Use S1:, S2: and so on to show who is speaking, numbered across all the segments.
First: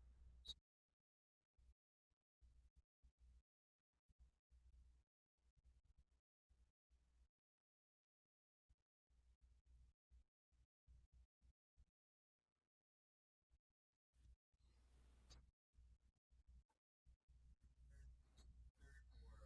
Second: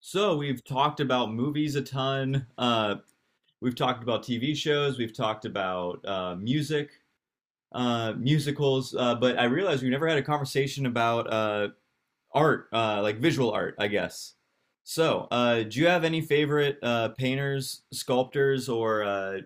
S1: So we've talked about movies a ton. We've talked about TV shows. We've talked about music, musicals. But I realized we never had a conversation about art, like visual art, I guess. So do you have any favorite painters, sculptors, or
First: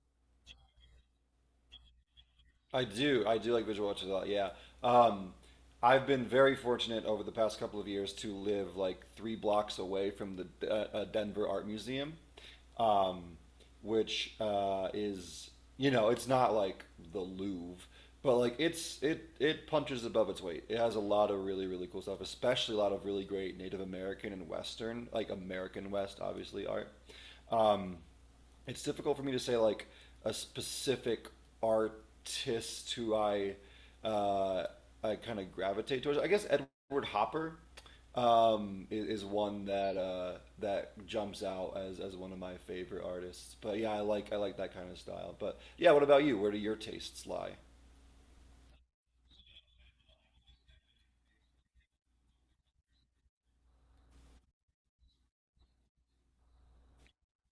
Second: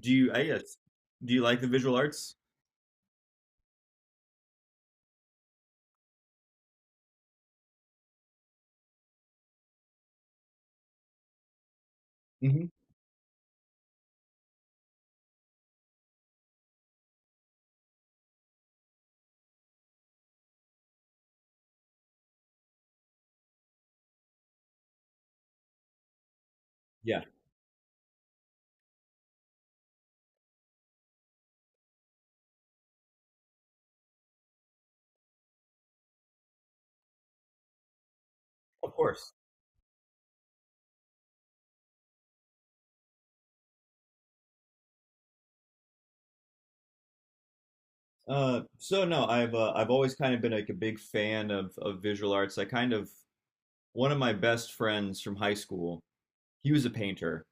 S1: do you? I guess do you like the visual arts?
S2: I do. I do like visual arts a lot. Yeah. Um, I've been very fortunate over the past couple of years to live like three blocks away from the Denver Art Museum,
S1: Hmm.
S2: um, which is it's not like the Louvre, but like it punches above its weight. It has a lot of really cool stuff, especially a lot of really great Native American and Western, like American West obviously, art.
S1: Yeah,
S2: Um, it's difficult for me to say like a specific artist who uh, I kind of gravitate towards. I guess Edward Hopper um,
S1: of
S2: is, is
S1: course.
S2: one that that jumps out as one of my favorite artists. But yeah, I like that kind of style. But yeah, what about you? Where do your tastes lie?
S1: So no, I've always kind of been like a big fan of visual arts. I kind of One of my best friends from high school, he was a painter,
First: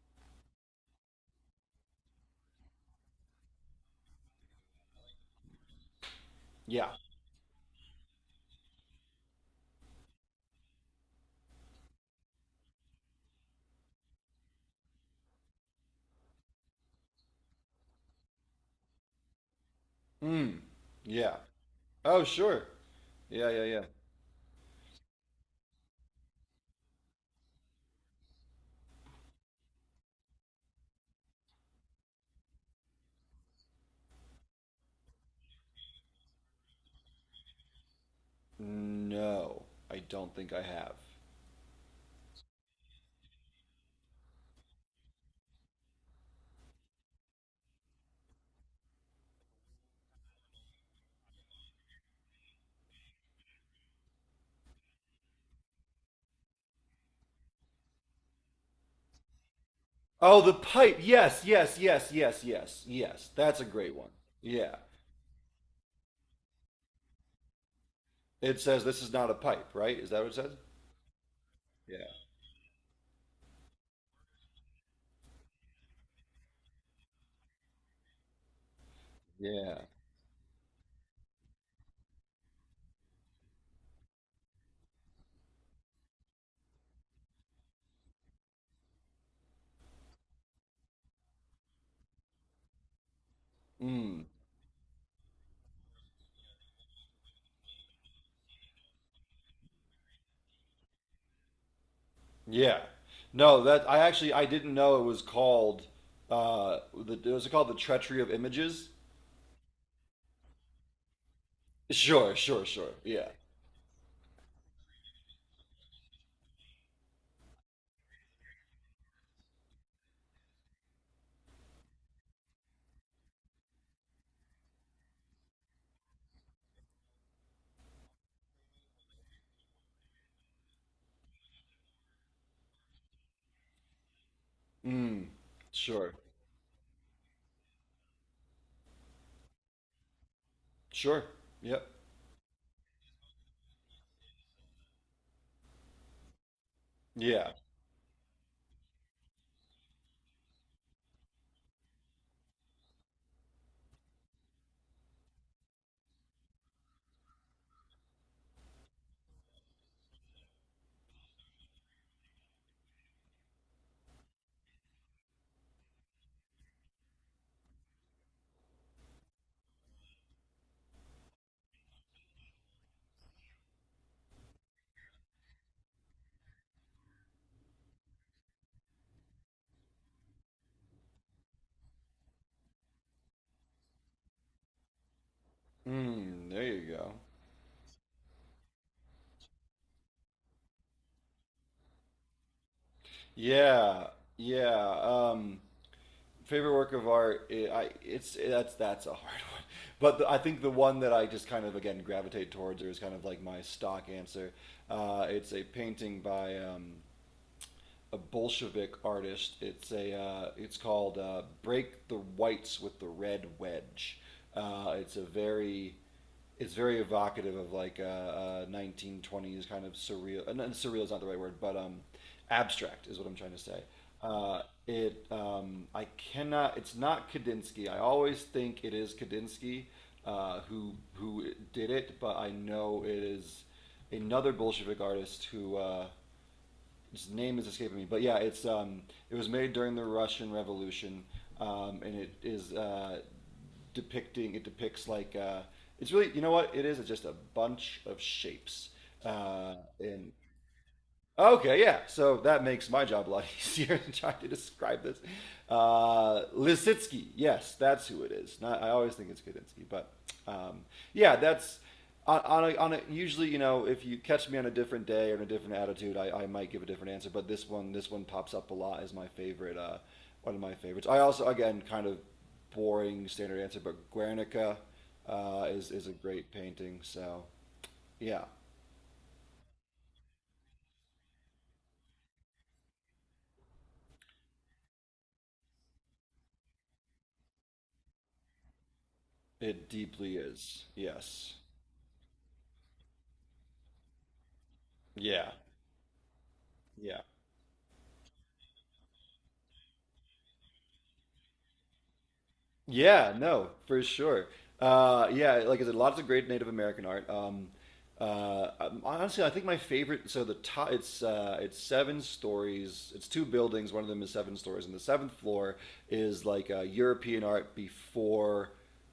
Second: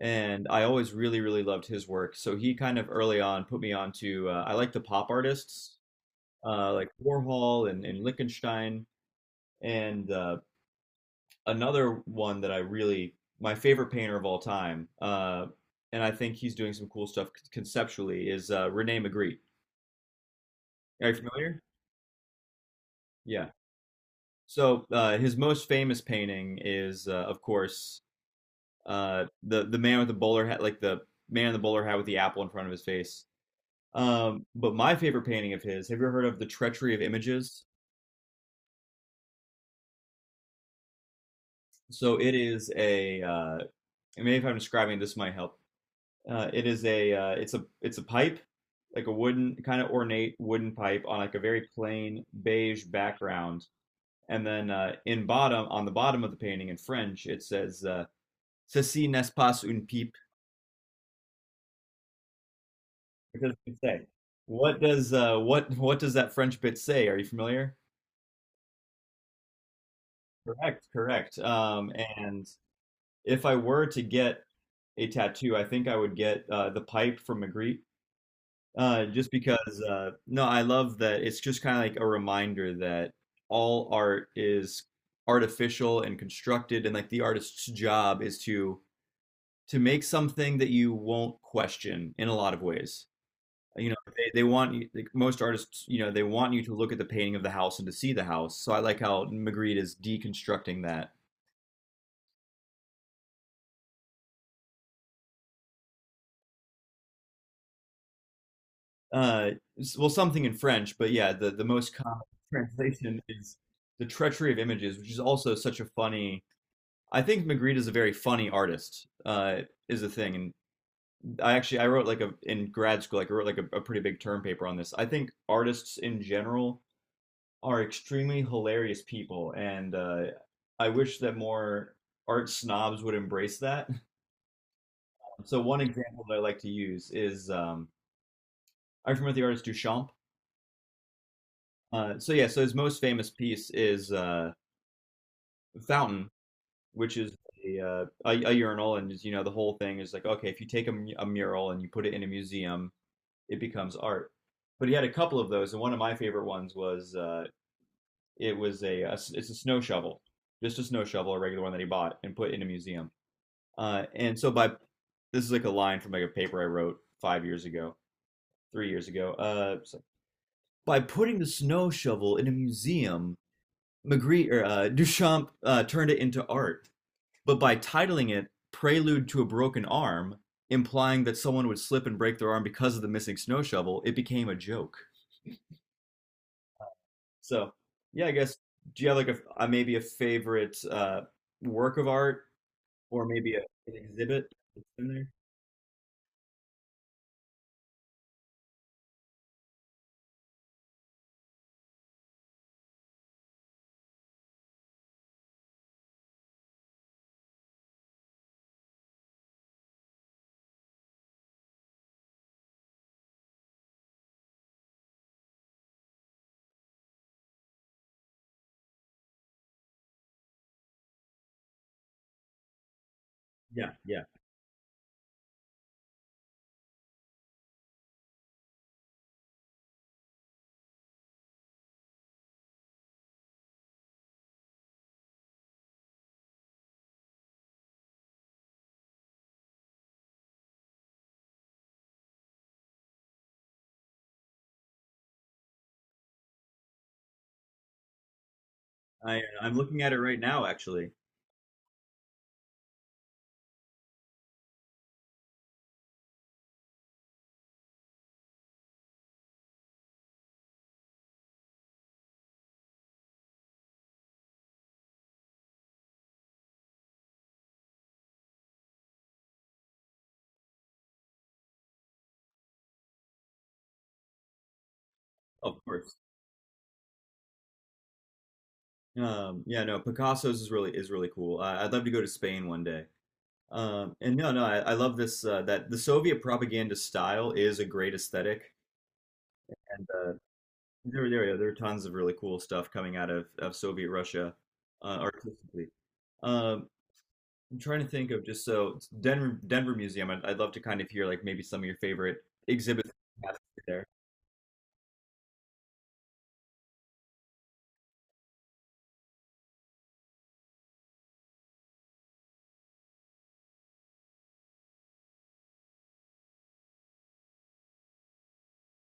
S1: and I always really, really loved his work. So he kind of early on put me onto I like the pop artists like
S2: Yeah.
S1: Warhol and Lichtenstein, and another one that I really my favorite painter of all time, and I think he's doing some cool stuff conceptually is Rene Magritte.
S2: Mm.
S1: Are you
S2: Yeah.
S1: familiar?
S2: Oh, sure.
S1: Yeah.
S2: Yeah, yeah, yeah.
S1: So his most famous painting is, of course, the man with the bowler hat, like the man in the bowler hat with the apple in front of his face. But my favorite painting of his, have you ever heard of the Treachery of Images?
S2: No, I don't think I have.
S1: So it is a, maybe if I'm describing this might help. It is a, it's a, it's a pipe, like a wooden kind of ornate wooden pipe on like a very plain beige background. And then on the bottom of the painting in French, it says, "Ceci n'est pas une pipe."
S2: Oh, the pipe. Yes, yes, yes, yes, yes, yes.
S1: What does
S2: That's a
S1: it
S2: great
S1: say?
S2: one. Yeah.
S1: What does that French bit say? Are you familiar?
S2: It says this is not a pipe, right? Is that what it says?
S1: Correct, correct. Um,
S2: Yeah.
S1: and if I were to get a tattoo, I think I would get the pipe from Magritte. Just
S2: Yeah.
S1: because no, I love that it's just kind of like a reminder that all art is artificial and constructed, and like the artist's job is to make something that you won't question in a lot of ways. You know,
S2: Mm.
S1: they want you, like most artists, you know, they want you to look at the painting of the house and to see the house. So I like how Magritte is deconstructing that.
S2: Yeah. No, that I didn't know it was called the was it called the Treachery of Images?
S1: Uh, well, something in French, but yeah, the most common
S2: Sure, sure, sure.
S1: translation
S2: Yeah.
S1: is the treachery of images, which is also such a funny. I think Magritte is a very funny artist, is the thing. And I wrote like a in grad school, like I wrote like a pretty big term paper on this. I think artists in general are extremely hilarious people, and I wish that more art snobs would embrace that.
S2: Mm.
S1: So one
S2: Sure.
S1: example that I like to use is I'm familiar with the artist Duchamp.
S2: Sure. Yep.
S1: So his most famous piece is Fountain, which is
S2: Yeah.
S1: a urinal, and you know the whole thing is like okay, if you take a mural and you put it in a museum, it becomes art. But he had a couple of those, and one of my favorite ones was it was a s- it's a snow shovel, just a snow shovel, a regular one that he bought and put in a museum. And so by This is like a line from like a paper I wrote 5 years ago, 3 years ago. By putting the snow shovel in a museum, Magritte or Duchamp turned it into art. But by titling it "Prelude to a Broken Arm," implying that someone would slip and break their arm because of the missing snow shovel, it became a joke.
S2: Mm, there you go.
S1: So yeah, I guess do you have like a maybe a favorite work of art or maybe a, an
S2: Yeah.
S1: exhibit
S2: Yeah.
S1: that's in there?
S2: Um Favorite work of art, I, it's it, that's a hard one, but I think the one that I just kind of again gravitate towards, or is kind of like my stock answer, it's a painting by a Bolshevik artist. It's a it's called "Break the Whites with the Red Wedge." It's a very, it's very evocative of like a 1920s kind of surreal. And surreal is not the right word, but abstract is what I'm trying to say.
S1: Yeah, yeah.
S2: Uh, it I cannot. It's not Kandinsky. I always think it is Kandinsky, who did it, but I know it is another Bolshevik artist who. His name is escaping me, but yeah, it was made during the Russian Revolution, and it is depicting it depicts like it's really, you know what it is. It's just a bunch of shapes,
S1: I'm looking at it
S2: and
S1: right now, actually.
S2: okay, yeah. So that makes my job a lot easier in trying to describe this. Lisitsky, yes, that's who it is. Not, I always think it's Kudinski, but um, yeah, that's usually, you know, if you catch me on a different day or in a different attitude, I might give a different answer. But this one pops up a lot as my favorite, one of my favorites. I also again kind of boring standard answer, but Guernica
S1: Of
S2: is a
S1: course.
S2: great painting. So yeah,
S1: Yeah, no, Picasso's is really cool. I'd love to go to Spain one day. And no, I love this that the Soviet propaganda style is a great aesthetic,
S2: it
S1: and
S2: deeply is.
S1: there there
S2: Yes.
S1: yeah, there are tons of really cool stuff coming out of Soviet Russia
S2: Yeah.
S1: artistically. Um,
S2: Yeah.
S1: I'm trying to think of just so Denver Museum. I'd love to kind of hear like maybe some of your favorite exhibits
S2: Yeah,
S1: you have
S2: no, for
S1: there.
S2: sure. Yeah, like I said, lots of great Native American art. Honestly, I think my favorite. So the top, it's seven stories. It's two buildings. One of them is seven stories, and the seventh floor is like European art before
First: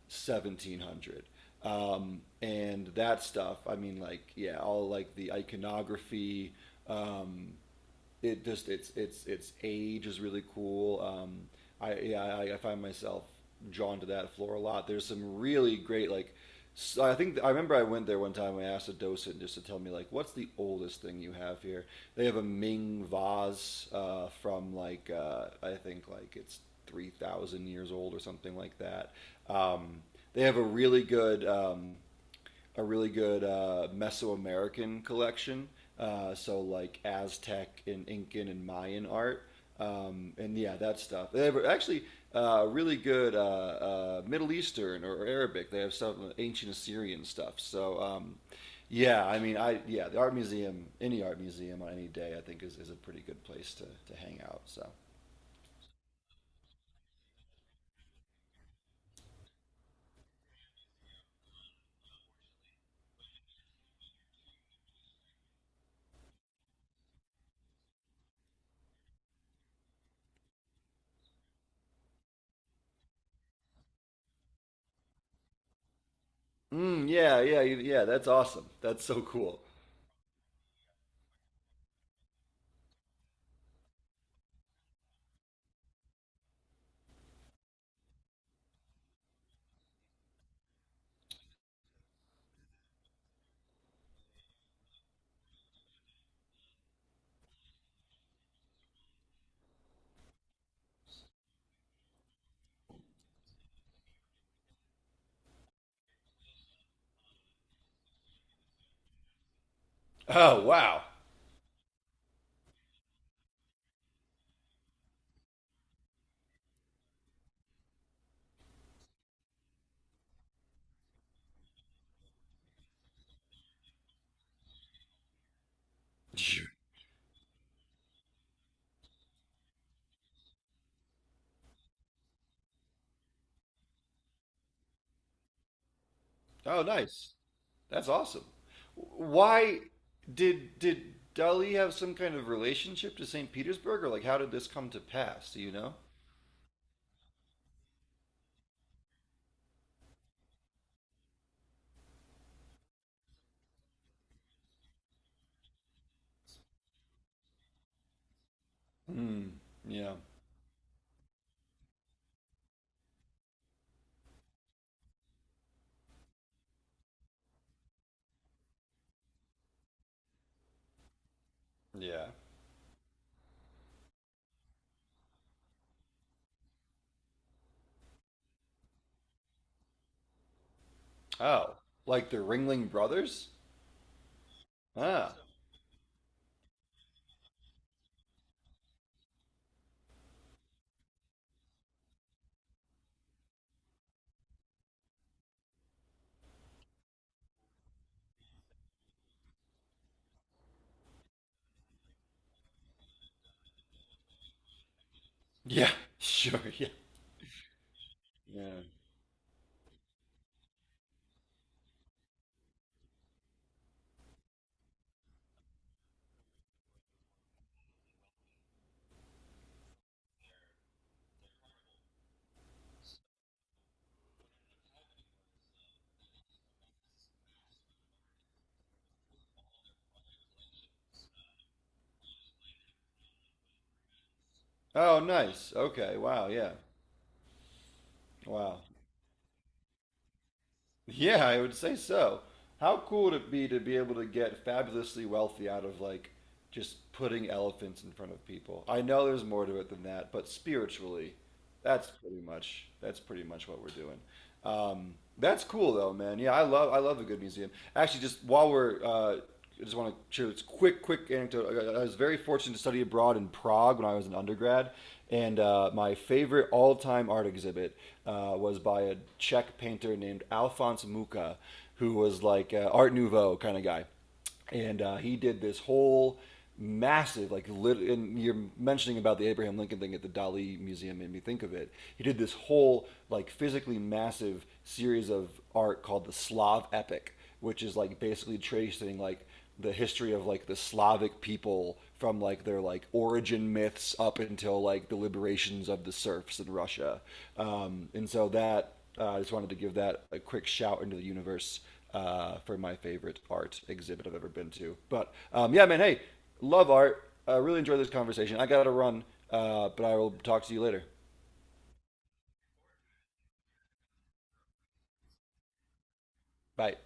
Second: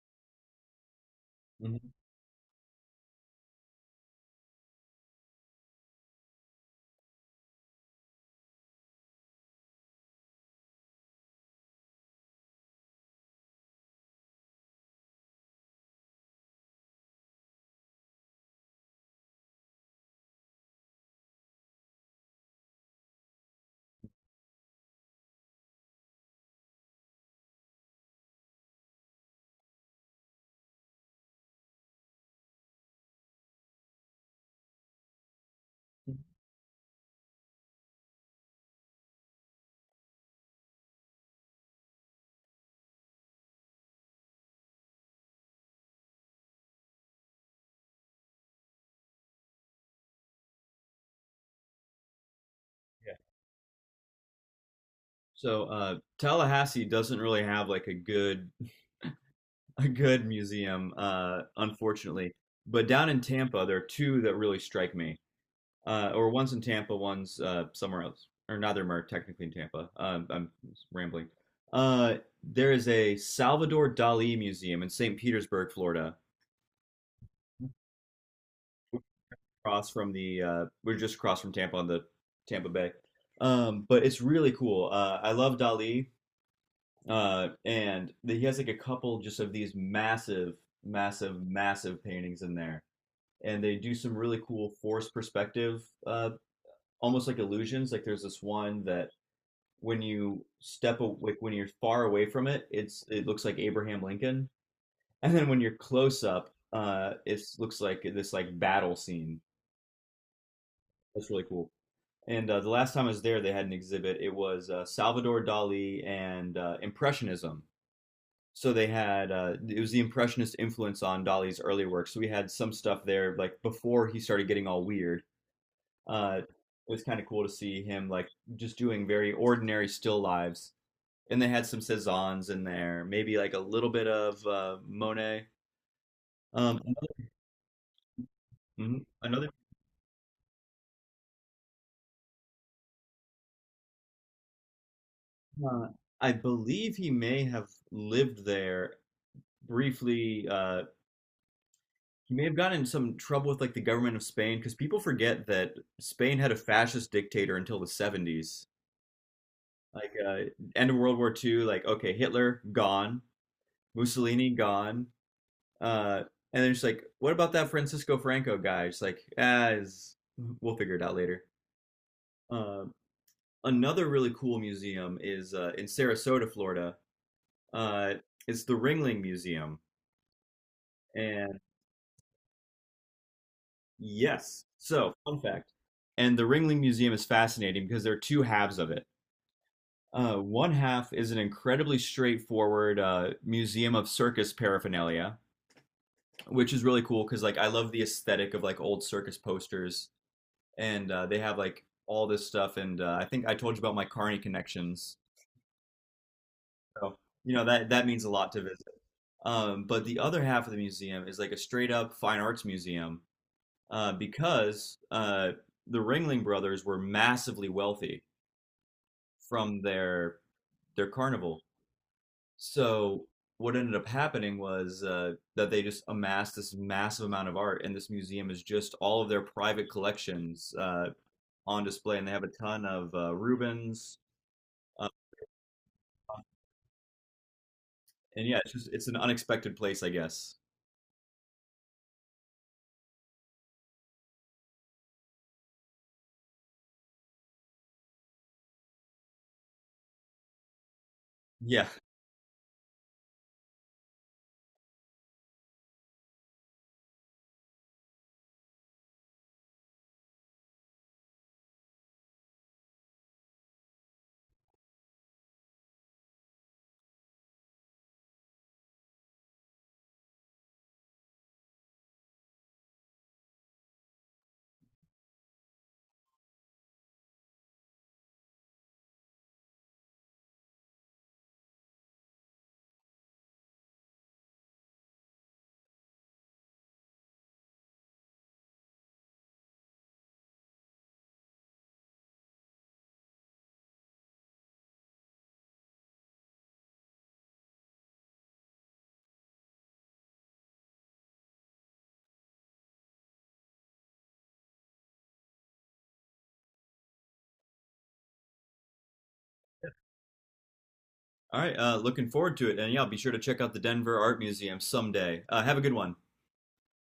S2: 1700.
S1: Mhm.
S2: And that stuff. I mean, like yeah, all like the iconography. Um, it just it's age is really cool. I yeah, I find myself drawn to that floor a lot. There's some really great like. So I think I remember I went there one time. I asked a docent just to tell me like, what's the oldest thing you have here? They have a Ming vase from like I think like it's 3,000 years old or something like that. Um, they have a really good Mesoamerican collection. So like Aztec and Incan and Mayan art, and yeah, that stuff. They have actually really good Middle Eastern or Arabic. They have some ancient Assyrian stuff. So yeah, I mean, I yeah, the art museum, any art museum on any day, I think is a
S1: Yeah.
S2: pretty good place to hang out. So
S1: So Tallahassee doesn't really have like a good museum, unfortunately. But down in Tampa, there are two that really strike me. Or one's in Tampa, one's somewhere else. Or neither of them are technically in Tampa. I'm rambling. Uh, there is a Salvador Dali Museum in St. Petersburg, Florida,
S2: mm, yeah, yeah, yeah, that's awesome. That's so cool.
S1: across from the we're just across from Tampa on the Tampa Bay. But it's really cool. I love Dali, he has like a couple just of these massive, massive, massive paintings in there and they do some really cool force perspective, almost like illusions. Like there's this one that when you step a- like when you're far away from it, it looks like Abraham Lincoln, and then when you're close up, it looks like this like battle scene.
S2: Oh wow.
S1: That's really cool. And the last time I was there, they had an exhibit. It was Salvador Dali and Impressionism. So they had it was the Impressionist influence on Dali's early work. So we had some stuff there like before he started getting all weird uh, it was kind of cool to see him like just doing very ordinary still lives. And they had some Cezannes in there, maybe like a little bit of Monet. Um,
S2: Oh, nice. That's awesome.
S1: another, mhm, another
S2: Why did Dali have some kind of relationship to St. Petersburg, or like how did this come to pass? Do you
S1: uh,
S2: know?
S1: I believe he may have lived there briefly. He may have gotten in some trouble with like the government of Spain because people forget that Spain had a fascist dictator until the 70s.
S2: Hmm.
S1: Like
S2: Yeah.
S1: uh, End of World War II, like okay, Hitler gone, Mussolini gone, Uh, and they're just like, what about that Francisco Franco guy? She's like, ah, is we'll figure it out later.
S2: Yeah.
S1: Uh, Another really cool museum is in Sarasota, Florida. Uh, it's the Ringling Museum. And
S2: Oh, like the Ringling Brothers?
S1: yes, so
S2: Ah.
S1: fun fact. And the Ringling Museum is fascinating because there are two halves of it. One half is an incredibly straightforward museum of circus paraphernalia, which is really cool because like I love the aesthetic of like old circus posters and they have like all this stuff. And I think I told you about my Carney connections.
S2: Yeah. Sure. Yeah.
S1: So, you know, that means a lot to visit.
S2: Yeah.
S1: But the other half of the museum is like a straight up fine arts museum because the Ringling Brothers were massively wealthy from their carnival. So what ended up happening was that they just amassed this massive amount of art, and this museum is just all of their private collections on display, and they have a ton of Rubens, uh,
S2: Oh, nice. Okay. Wow. Yeah.
S1: and yeah, it's
S2: Wow.
S1: just it's an unexpected place, I guess.
S2: Yeah, I would say so. How cool would it be to be able to get fabulously wealthy out of like just putting elephants in front of people? I know there's more to it than that, but spiritually,
S1: Yeah.
S2: that's pretty much what we're doing. That's cool though, man. Yeah, I love a good museum. Actually, just while we're I just want to share this quick, quick anecdote. I was very fortunate to study abroad in Prague when I was an undergrad, and my favorite all-time art exhibit was by a Czech painter named Alphonse Mucha, who was like Art Nouveau kind of guy, and he did this whole massive and you're mentioning about the Abraham Lincoln thing at the Dali museum made me think of it, he did this whole like physically massive series of art called the Slav Epic, which is like basically tracing like the history of like the Slavic people from like their like origin myths up until like the liberations of the serfs in Russia. And so that, I just wanted to give that a quick shout into the universe for my favorite art exhibit I've ever been to. But yeah, man, hey, love art. I really enjoyed this conversation. I gotta run, but I will talk to you later.
S1: All right. Looking forward to it, and yeah, be sure to check out the Denver Art Museum someday. Have a good one.
S2: Bye.